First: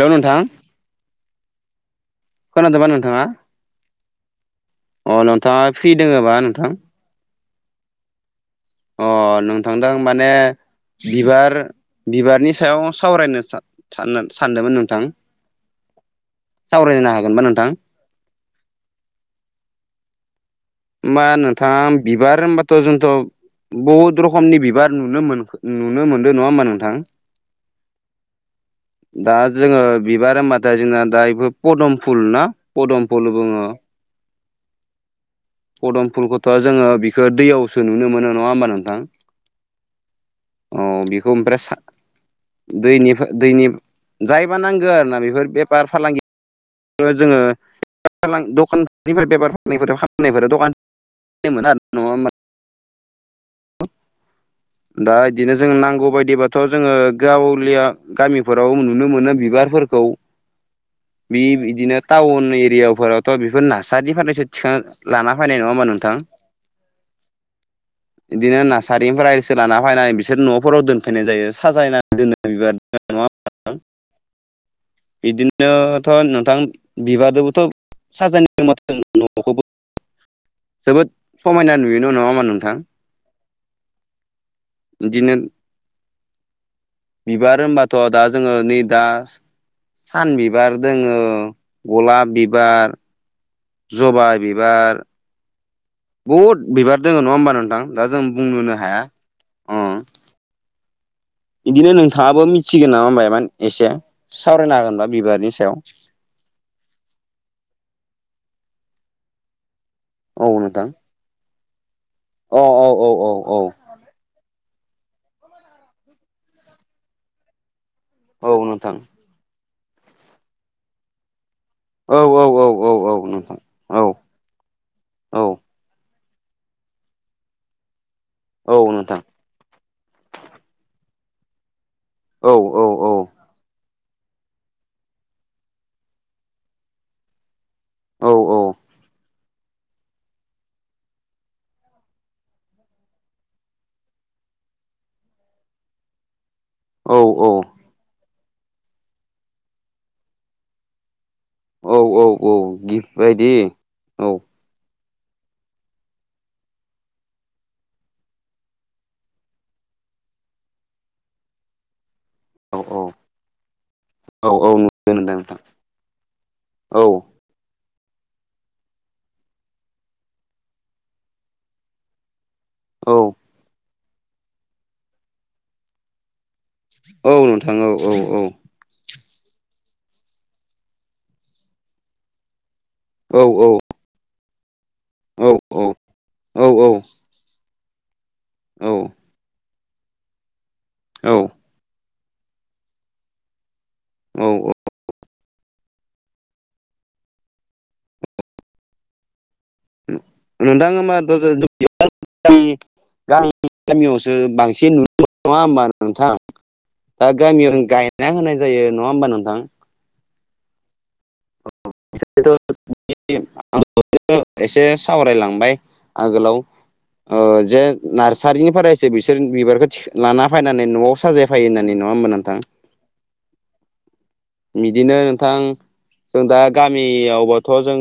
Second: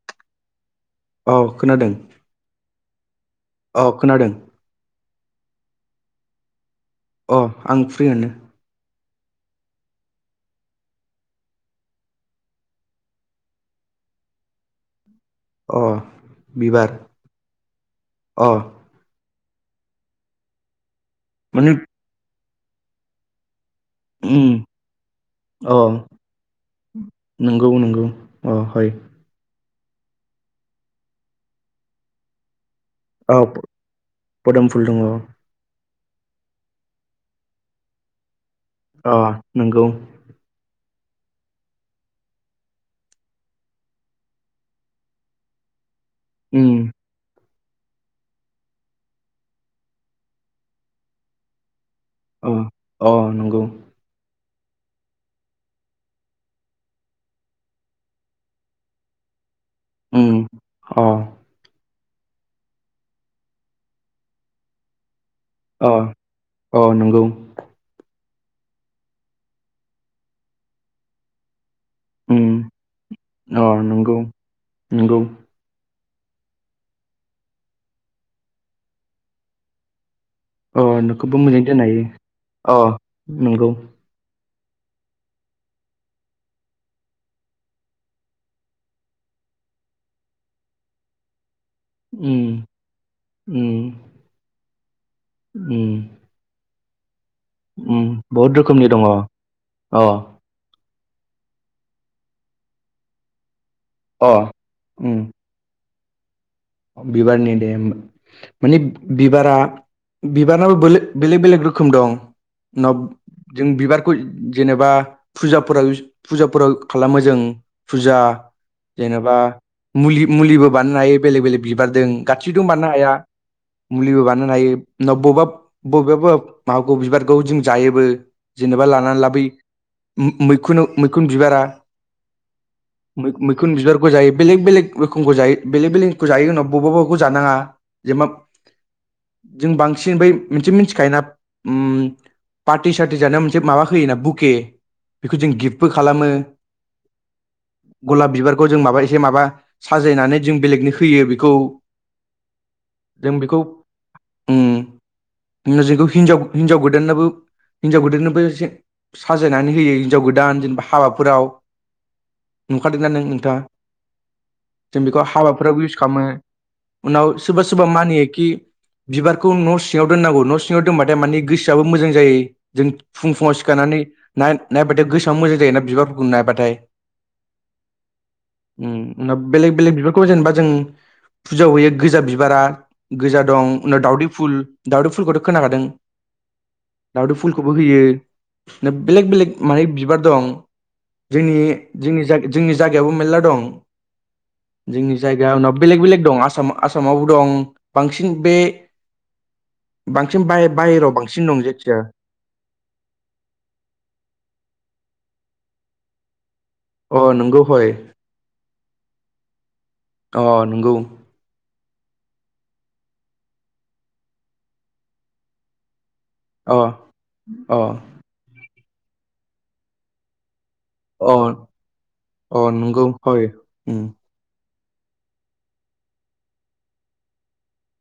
लौ नोंथां। औ खोनादों। खोनादोंबा नोंथांङा अ खोनादों अ नोंथांङा फ्रि दोंङोबा नोंथां? अ आं फ्रि आनो। अ नोंथांदो आं माने बिबार बिबारनि सायाव सावरायनो सान-साननो सानदोंमोन नोंथा। अ बिबार हागोनबा नोंथां अ मा माने नोंथां बिबार होनबाथ' जोंथ' बहुद उम रखमनि बिबार नुनो मोनखो अ नुनो मोनदों नंङा होमबा नोंथां? नंगौ नंगौ अ हय दा जोंङो बिबार होनबाथाय जोंना दा बेफोर पदम फुल ना पदम फुल औ फ बुङो फदम फुल दंङ। पदम फुलखौथ' जोंङो बिखो दैयावसो नुनो मोनो नंङा होमबा नों अह नोंगौ। अ बेखौ ओमफ्राय सा दैनिफा दैनि जायबा नांगौ आरोना बेफोर बेफार फालांगि उम [unintelligible] [unintelligible] औ अ नंगौ दा बिदिनो जों नांगौ बायदिबाथ' जोङो गावलिया गामिफोराव नुनो मोनो बिबारफोर उम अ बि बिदिनो टाउन एरियाफोरावथ' बेफोर नार्सारि फारनायसो थिखां लाना फैनाय नङा होमबा अ नोंथां अ नंगौ बिदिनो नार्सारिनिफ्राय सो लाना फैनानै बिसोर न'फोराव दोनफैनाय जायो साजायना दोनो उम बिबारफोरखौ नङा होनबा अ नोंथां नंगौ नंगौ बिदि नोथ' नोंथां बिबारदोबोथ' साजायनो रोंबाथ' नुनो मोनो न'खौबो अ जोबोद नोंखौबो मोजाङै समायना दोननो नुयो न' नङा हायो होनबा नोंथां अ नंगौ बिदिनो बिबार होनबाथ' दा जोङो नै दा सान बिबार दोङो गलाब उम बिबार, उम जबा बिबार उम बहुद बिबार दङ नङा होमबा नोंथां उम दा जों बहुद बुंनोनो रोखोमनि दङ हाया अ अ बिदिनो नोंथाङाबो मिथिगोन नामा मायबा एसे अ सावरायनो हागोनबा उम बिबारनि सायाव बिबारनि दे होमबा मानि बिबारा औ बिबाराबो नोंथां बोलो बेलेग बेलेग रोखोम दं औ औ नब औ औ औ जों बिबार खुइ जेनेबा फुजाफोराव फुजाफोराव खालामो जों फुजा औ नोंथां जेनेबा मुलि मुलिबो बानायनो हायो बेलेग बेलेग बिबारदों औ औ औ गासैजों औ बानायनो हाया औ नोंथां औ मुलिबो बानायनो हायो नाव औ बबाब बबेबा बबेबा माखौ बिबारखौ जों जायोबो जेनेबा औ नोंथां लानानै लाबोयो मैखुन मैखुन बिबारा औ औ मै-मैखुन बिबारखौ जायो बेलेग बेलेग रोखोमखौ जायो बेलेग बेलेग खौ जायो होन बबा बबेबाखौ जानाङा जेनेबा औ जों बांसिन बै मोनसे मिथिखायोना उम पार्टि सार्टि जानायाव मोनसे माबा होयोना बुके बेखौ जों गिफ्टबो खालामो औ औ गलाब बिबारखौ जों माबा एसे माबा साजायनानै जों बेलेगनो होयो बेखौ औ औ औ गिफ्ट जों बायदि बेखौ औ उम जोंखौ हिनजाव हिनजाव गोदाननोबो हिनजाव गोदाननोबो एसे साजायनानै होयो हिनजाव गोदान जेनेबा हाबाफोराव औ नुखादोंदा नों नोंथाङा औ औ नुदों जों बेखौ नोंथां नोंथां हाबाफोराबो इउस मो औ उनाव सोरबा सोरबा मानियोखि बिबारखौ न' सिङाव दोननांगौ न' सिङाव दोनबाथाय मानि गोसोआबो मोजां जायो जों औ फुं फुङाव सिखारनानै नाय-नायबाथाय गोसोआ मोजां जायोना बिबारफोरखौ नायबाथाय औ नोंथां औ औ औ उम बेलेग बेलेग बिबारखौ जेनेबा जों फुजायाव होयो गोजा बिबारा औ गोजा दं उनाव दाउदै फुल दावदै फुलखौथ' औ खोनाखादों दाउदै फुलखौबो औ होयो बेलेक बेलेक माने बिबार दं जोंनि औ जोंनि जाग जोंनि जायगायाव‌बो मेरला दं औ औ जोंनि जायगा उनाव बेलेग बेलेग दं आसाम आसामावबो दं बांसिन बे बांसिन नोंथां होमबा बाय-बायेरायाव बांसिन दं जायखिजाया गामि गामियावसो बांसिन नुनो मोनो नङा होमबा नोंथां अ दा नंगौ गामियावनो हय गायना होनाय जायो नङा होमबा नोंथां अह नोंगौ। [unintelligible] एसे सावरायलांबाय। आगोलाव अ ओ अ जे नार्सारिनि फरायसै बिसोर बिबारखौ थि-लाना फायनानै न'आव अ साजायफायो होननानै नङा होमबा नोंथां? अ नंगौ हय उम बिदिनो नोंथां जों दा गामियावबाथ' जों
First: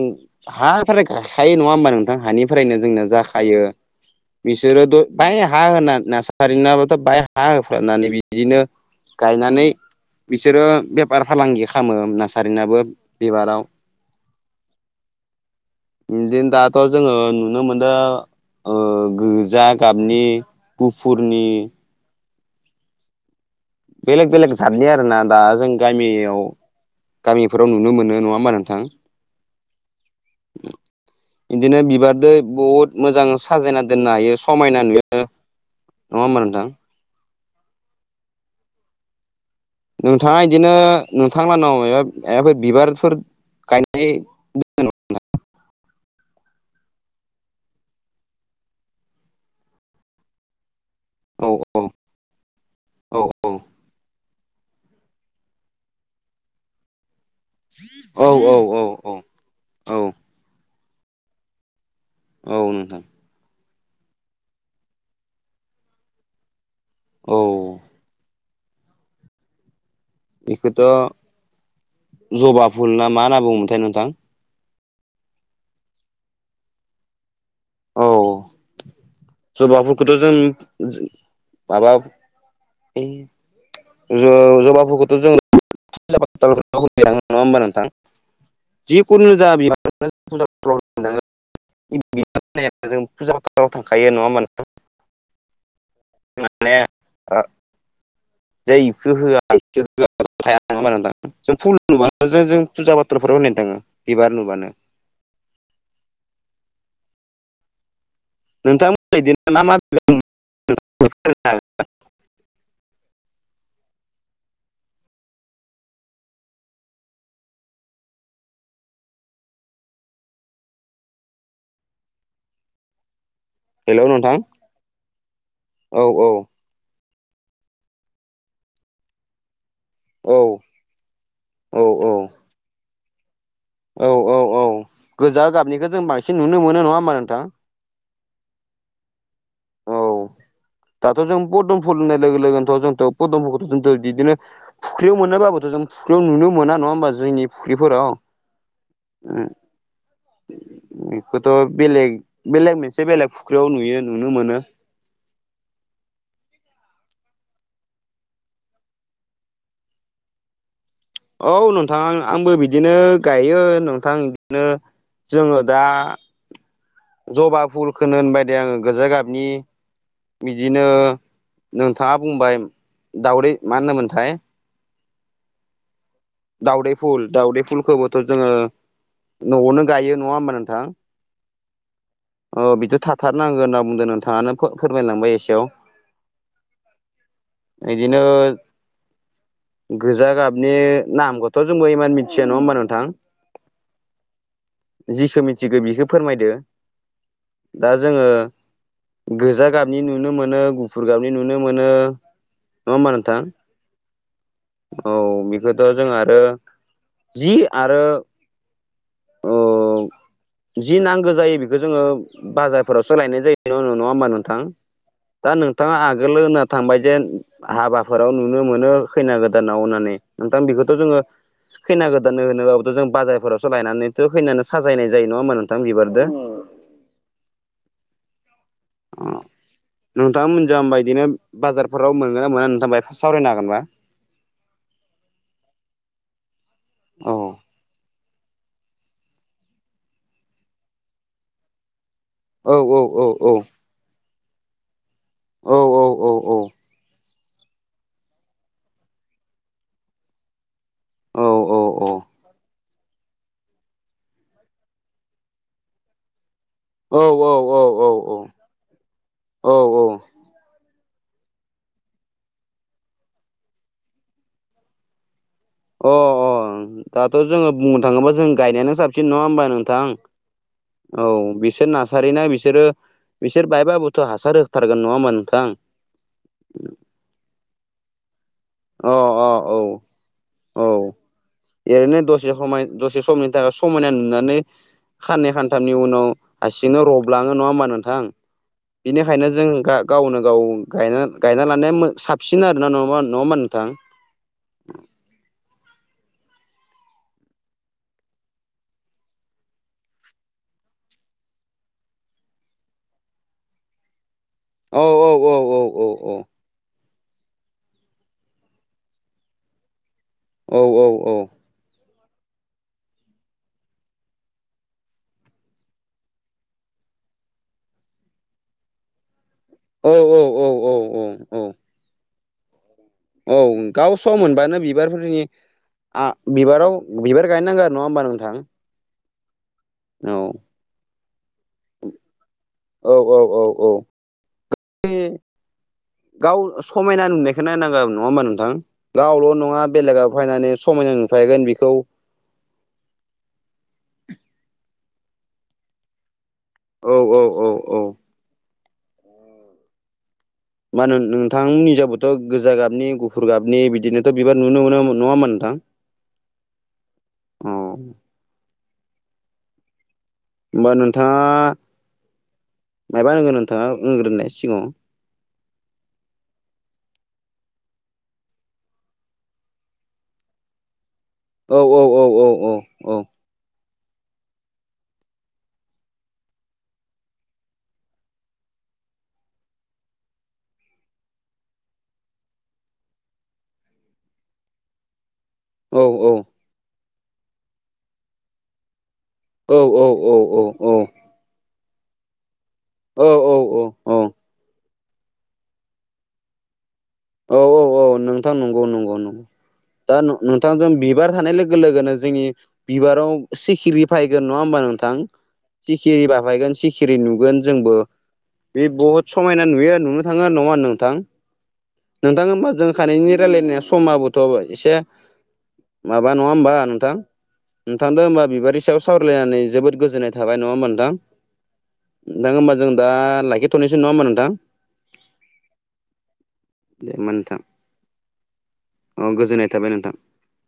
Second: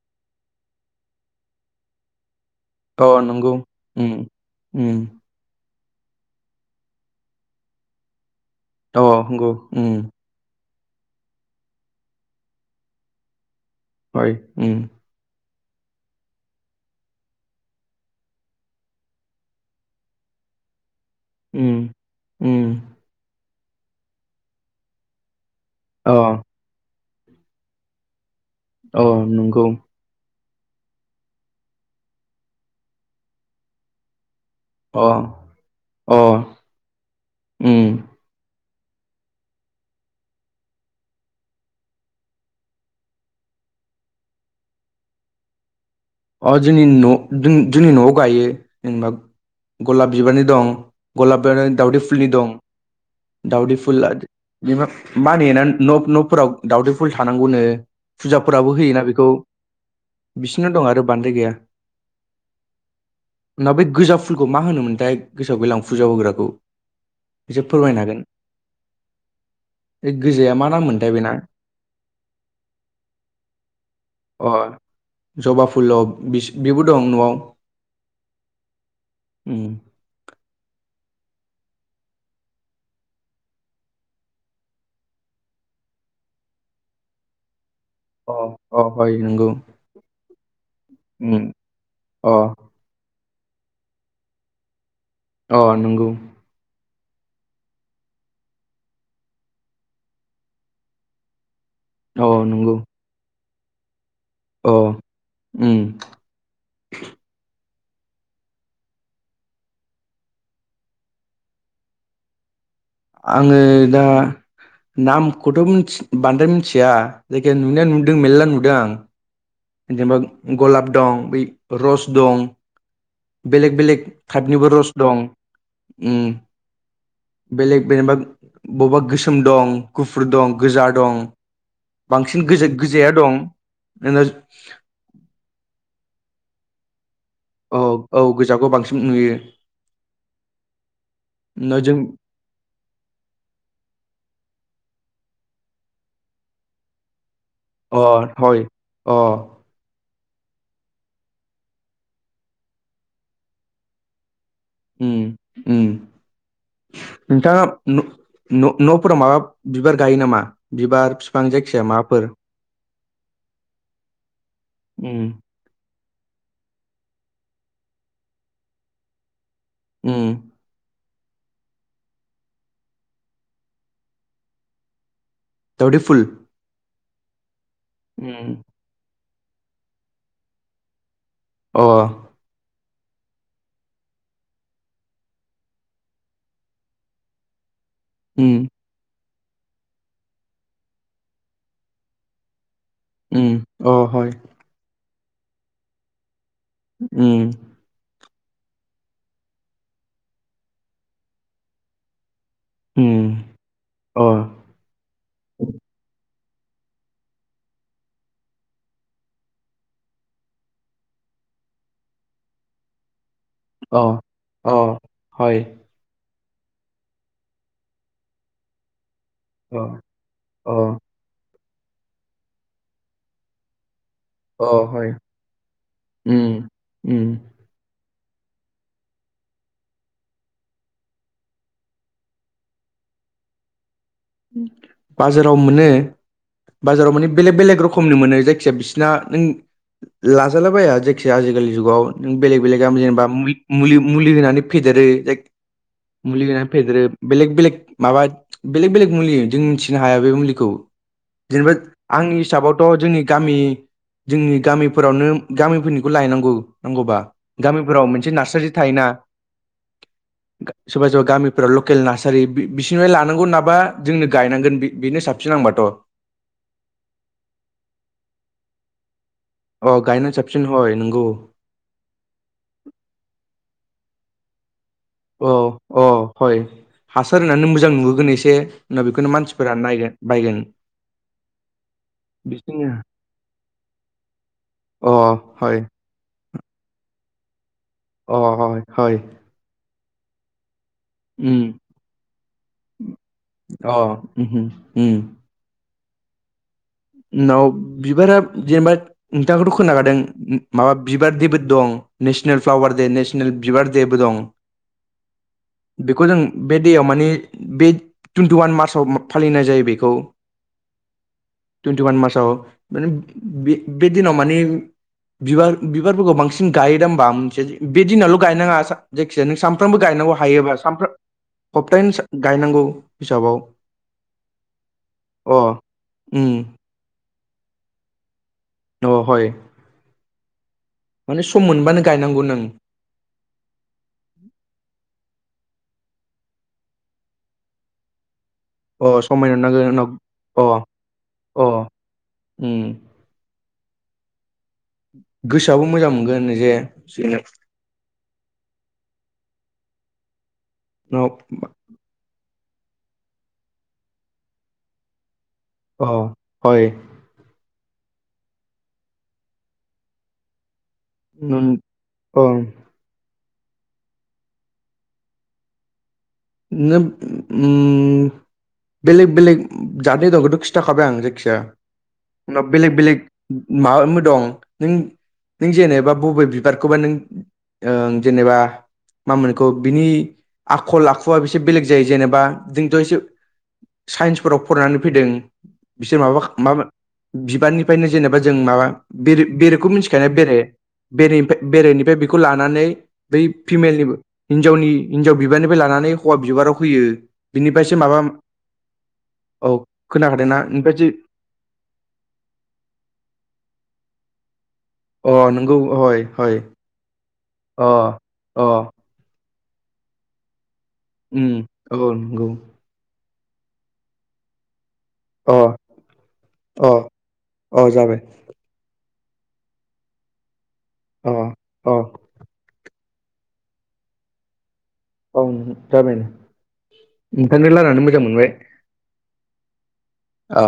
हाथारै गाखायो नङा होमबा नोंथां हानि फ्रायनो जोंना अ नंगौ जाखायो उम बिसोरो उम द बाय हा होना नास सारिनाबोथ' बाय हा होफ्रानानै बिदिनो अ नंगौ गायनानै उम बिसोरो बेफार फालांगि खामो नार्सारिनाबो बिबाराव। हय उम। बिदिनो दाथ' जोङो नुनो मोनदो ओ गोजा गाबनि गुफुरनि उम उम। बेलेग बेलेग जतनि आरोना दा जों अ गामियाव गामिफोराव नुनो मोनो नङा होमबा नों औ औ नंगौ। इदिनो बिबारदो बहुत मोजां साजायना दोननो हायो समायना नुयो अ अ नङा होमबा नोंथां उम। नोंथाङा इदिनो नोंथां लानाव [unintelligible] बिबारफोर गायनाय अ जोंनि न' जोंनि जोंनि न'आव गायो जेनबा गलाब बिबारनि दं गलाब औ आरो औ दावदै फुलनि दं औ दावदै फुल [unintelligible] मानेनान न' न'फोराव दावदै फुल थानांगौनो औ औ फुजाफोरावबो औ होयोना औ बेखौ औ बिसिनो दं आरो बांद्राय गैया। औ नोंथां। ना बै गोजा फुलखौ मा होनो मोन्थाय गोसोआव गैला आं फुजाआव होग्राखौ। औ। [unintelligible] फोरमायनो हागोन। बे गोजाया मा इखौथ' नाम मोनथाय बेना जबा फुल ना मा होन्ना बुङोमोनथाय नोंथां? अ जबा फुल अ बिस-बिबो दं न'आव। औ उम। जबा फुलखौथ' जों माबा ओइ ज-जबाफोरखौथ' जों [unintelligible] [unintelligible] नङा होमबा नोंथां? अ अ हय जिखुनु नंगौ जा [unintelligible] उम होफैनाङो अ'। [unintelligible] जों फुजा फोराव थांखायो नङा होमबा नोंथां? अ नोंगौ। [unintelligible] जाय इखौ होआ [unintelligible] हाया नङा होमबा नोंथां? जों फुल अ नुबानो जे जों नंगौ फुजा फाथ [unintelligible] दं बिबार नु अ' उम। नोंथां [unintelligible] इदिनो मा मा [unintelligible] [unintelligible] आङो दा नामखौथ' मोनथि बांद्राय मोनथिया जायखिया नुनाया नुदों मेल्ला नुदों आं। जेनोबा गलाब दं, बै रस दं। बेलेग बेलेग हेलौ नोंथां टाइपनिबो रस दं औ औ उम। बेलेग बेनोबा बब्बा गोसोम दं, गुफुर औ दं, गोजा दं औ बांसिन गोज-गोजाया दं औ औ [unintelligible] औ गोजा गाबनिखो जों बांसिन नुनो मोनो नङा होमबा नोंथां? औ औ गोजाखौ बांसिन नुयो। औ दाथ' जों पदम उनाव जों फुल होननाय लोगो लोगोनोथ' जोंथ' पदमफोरखौथ' जों दो बिदिनो फुख्रियाव मोनोबाबोथ' जों फुख्रियाव नुनो मोना नङा होमबा जोंनि ‌ अ फुख्रिफोराव हय अ उम। बेखौथ' बेलेग बेलेग मोनसे बेलेग फुख्रियाव नुयो नुनो मोनो। उम उम। नोंथाङा न' न' न'फोराव माबा बिबार गायो नामा बिबार फि औ नोंथां आं-आंबो बिदिनो गायो नोंथां। बिदिनो उम जोङो दा जबा फुलखौनो होनबाय दे आङो गोजा गाबनि उम। बिदिनो नोंथाङा बुंबाय दावदै मा होनोमोनथाय? दावदैफुल। दावदै फुल, दाउदै फुलखौबोथ' जोङो न'आवनो गायो नङा होमबा नोंथां? अह। अ बिथ' थाथारनांगोन होनना बुंदों नोंथाङानो फोरमायलांबाय एसेयाव। बिदिनो उम गोजा गाबनि नामखौथ' जोंबो इमान मिथिया नङा होमबा नोंथां? उम अ हर। जिखौ मिथिगौ बेखो फोरमायदो। उम। दा जोङो गोजा गाबनि नुनो मोनो गुफुर गाबनि नुनो मोनो। नङा होमबा उम नोंथां? अ औ। गोदोथ' जों आरो जि आरो अ जि नांगो जायो बेखौ जोङो बाजारफोरावसो लायनाय जायो। नङा अ होमबा नोंथां? अ दा हय नोंथाङा आगोलो होनना थांबाय जेन हाबाफोराव नुनो मोनो खैना गोदानाव अ होननानै, नोंथां अ बेखौथ' जों जोंङो खैना गोदाननो होनोबाबोथ' जों बाजारफोरावसो लायनानै फैनानै अ हय साजायनाय जायो नङा होमा नोंथां बिबारदो। उम उम। अ नोंथाङा मोनजा हमबा बिदिनो बाजारफोराव मोनगोन ना मोना नोंथाङा बाय सावरायनो हागोनबा? बाजाराव मोनो, बाजाराव माने औ बेलेक बेलेक रोखमनि मोननाय जायो। जायखिजाया बिसिरना नों लाजाला बाया जायखिजाया आजिखालि जुगाव। नों बेलेग औ बेलेग औ औ जेनेबा औ मुलि मुलि होनानै फेदेरो। जे औ औ औ मुलि होनानै फेदेरो बेलेग बेलेग माबा बेलेक बेलेक मुलि जों मिथिनो हाया बे मुलिखौ औ जेनेबा औ औ आंनि हिसाबाव थ' जोंनि गामि जोंनि गामिफोरावनो गामिफोरनिखौ लायनांगौ। नांगौबा गामिफोराव औ मोनसे नार्सारि थायोना। औ औ सोरबा सोरबा गामिफोराव लकेल नार्सारि बिसोरनिफ्राय लानांगौ नङाबा जोंनो गायनांगोन बे बेनो साबसिन आंनिबाथ'। अ अ अ दाथ' जोङो बुंनो थाङोबा जों गायनायानो साबसिन नङा होमबा? अ नोंथां। गायनानै साबसिन हय नंगौ औ बिसोर नासा सारिना बिसोरो बिसोर बायबाबोथ' हासार हो थारगोन नङा होनबा? औ अ हय, हासार होननानै मोजां नुहोगोन एसे। उनाव अ बेखौनो अ मानसिफोरा औ नायगोन बायगोन। एरैनो दसे हमय बिसोरनो दसे समनि थाखाय समायना नुनानै अ खाननै हय खानथामनि उनाव हारसिंनो रबलाङो नङा होमबानो नोंथां? थां अ हय हय बेनिखायनो जों गा गावनो गाव गायना उम गायना लानाया मो साबसिन आरोना नङाबा नङा होनबा नों अ उहु उम। उनाव बिबारा जेनेबा नोंथांखौथ' खोनाखादों माबा बिबार देबो दं नेसनेल फ्लावार दे नेसनेल बिबार देबो दं। औ औ औ औ बेखौ औ जों बे दैयाव माने बे टुइन्टिवान मार्चआव फालिनाय जायो बेखौ। औ औ औ। टुइन्टिवान मार्साव माने बे बे दिनाव माने बिबार बिबारफोरखौ बांसिन गायोदा होमबा मोनसे बे दिनावल' गायनाङा जायखिजाया नों सानफ्रामबो औ गायनांगौ हायोबा औ सानफ्राम औ औ सप्तानो गायनांगौ‌ औ गाव सम मोनबानो बिबारफोरनि अ आ उम बिबाराव बिबार गायनो नांगौ आरो नङा होनबा नोंथां? द हय। औ। माने सम मोनबानो गायनांगौ नों। औ औ औ औ [unintelligible] गाव समायना नुनायखौ नायनांगोन नङा होमबा नोंथां? अ समायना गावल' नङा नुनांगोन उनाव बेलेगा फैनानै अ समायना नुफैगोन अ बेखौ। उम। गोसोयाबो मोजां मोनगोन जे औ औ औ औ। मा होनो उनाव नोंथांनिजाबोद थ' गोजा गाबनि गुफुर गाबनि बिदिनोथ' बिबार नुनो मोनो नङामोन नोंथां? औ हय। अ होमबा होनबा नों उम ओ। मायबा होनगोन नोंथाङा उम होनग्रोनाय सिगाङाव? [unintelligible] बेलेग बेलेग जादनि दंखौथ' खिथाखाबाय आं जायखि जाया औ औ औ औ उनाव औ बेलेग औ बेलेग माबाबो दं नों नों जेनोबा बबे बिबारखौबा नों ओं जेनोबा मा मोनखौ बिनि आखल आखु या एसे बेलेग जायो जेनोबा जोंथ' एसे साइन्सफोराव फरायनानै फैदों। औ बिसोर औ माबा मामोन बिबारनिफ्रायनो जेनोबा जों माबा बेरे औ बेरेखौ मिथिखानाया औ बेरे? बेरेनिफ्राय बेरेनिफ्राय बेखौ लानानै औ बै फिमेलनिबो हिन्जावनि हिन्जाव बिबारनिफ्राय लानानै हौवा बिबाराव फैयो। औ औ औ नोंथां नंगौ नंगौ नंगौ। औ दा खोनाखादोंना नोंथांजों ओमफ्राय जे बिबार थानाय लो लोगो लोगोनो जोंनि बिबाराव सिखिरि फायगोन नङा होमबा नों थां? अ नंगौ हय सिखिरि हय बाफैगोन सि खिरि नुगोन अ जोंबो। अ बे बहुद समायना नुयो नुनो थाङो नङा नोंथां? उम। औ नोंथां नंगौ होमबा जों खानैनि रायलायनाया समाबोथ' एसे अ माबा नङा होमबा अ नोंथां? अ जाबाय नोंथांदों होनबा बिबारनि सायाव सावरायलायनानै जोबोद गोजोननाय थाबाय नङा होनबा नोंथां? अ अ नोंथां होमबा जों दा लाखिथ'नोसै नङा होनबा नोंथां? औ जाबाइयानो। दे होमबा नोंथां। औ गोजोननाय थाबाय नोंथां। ओ।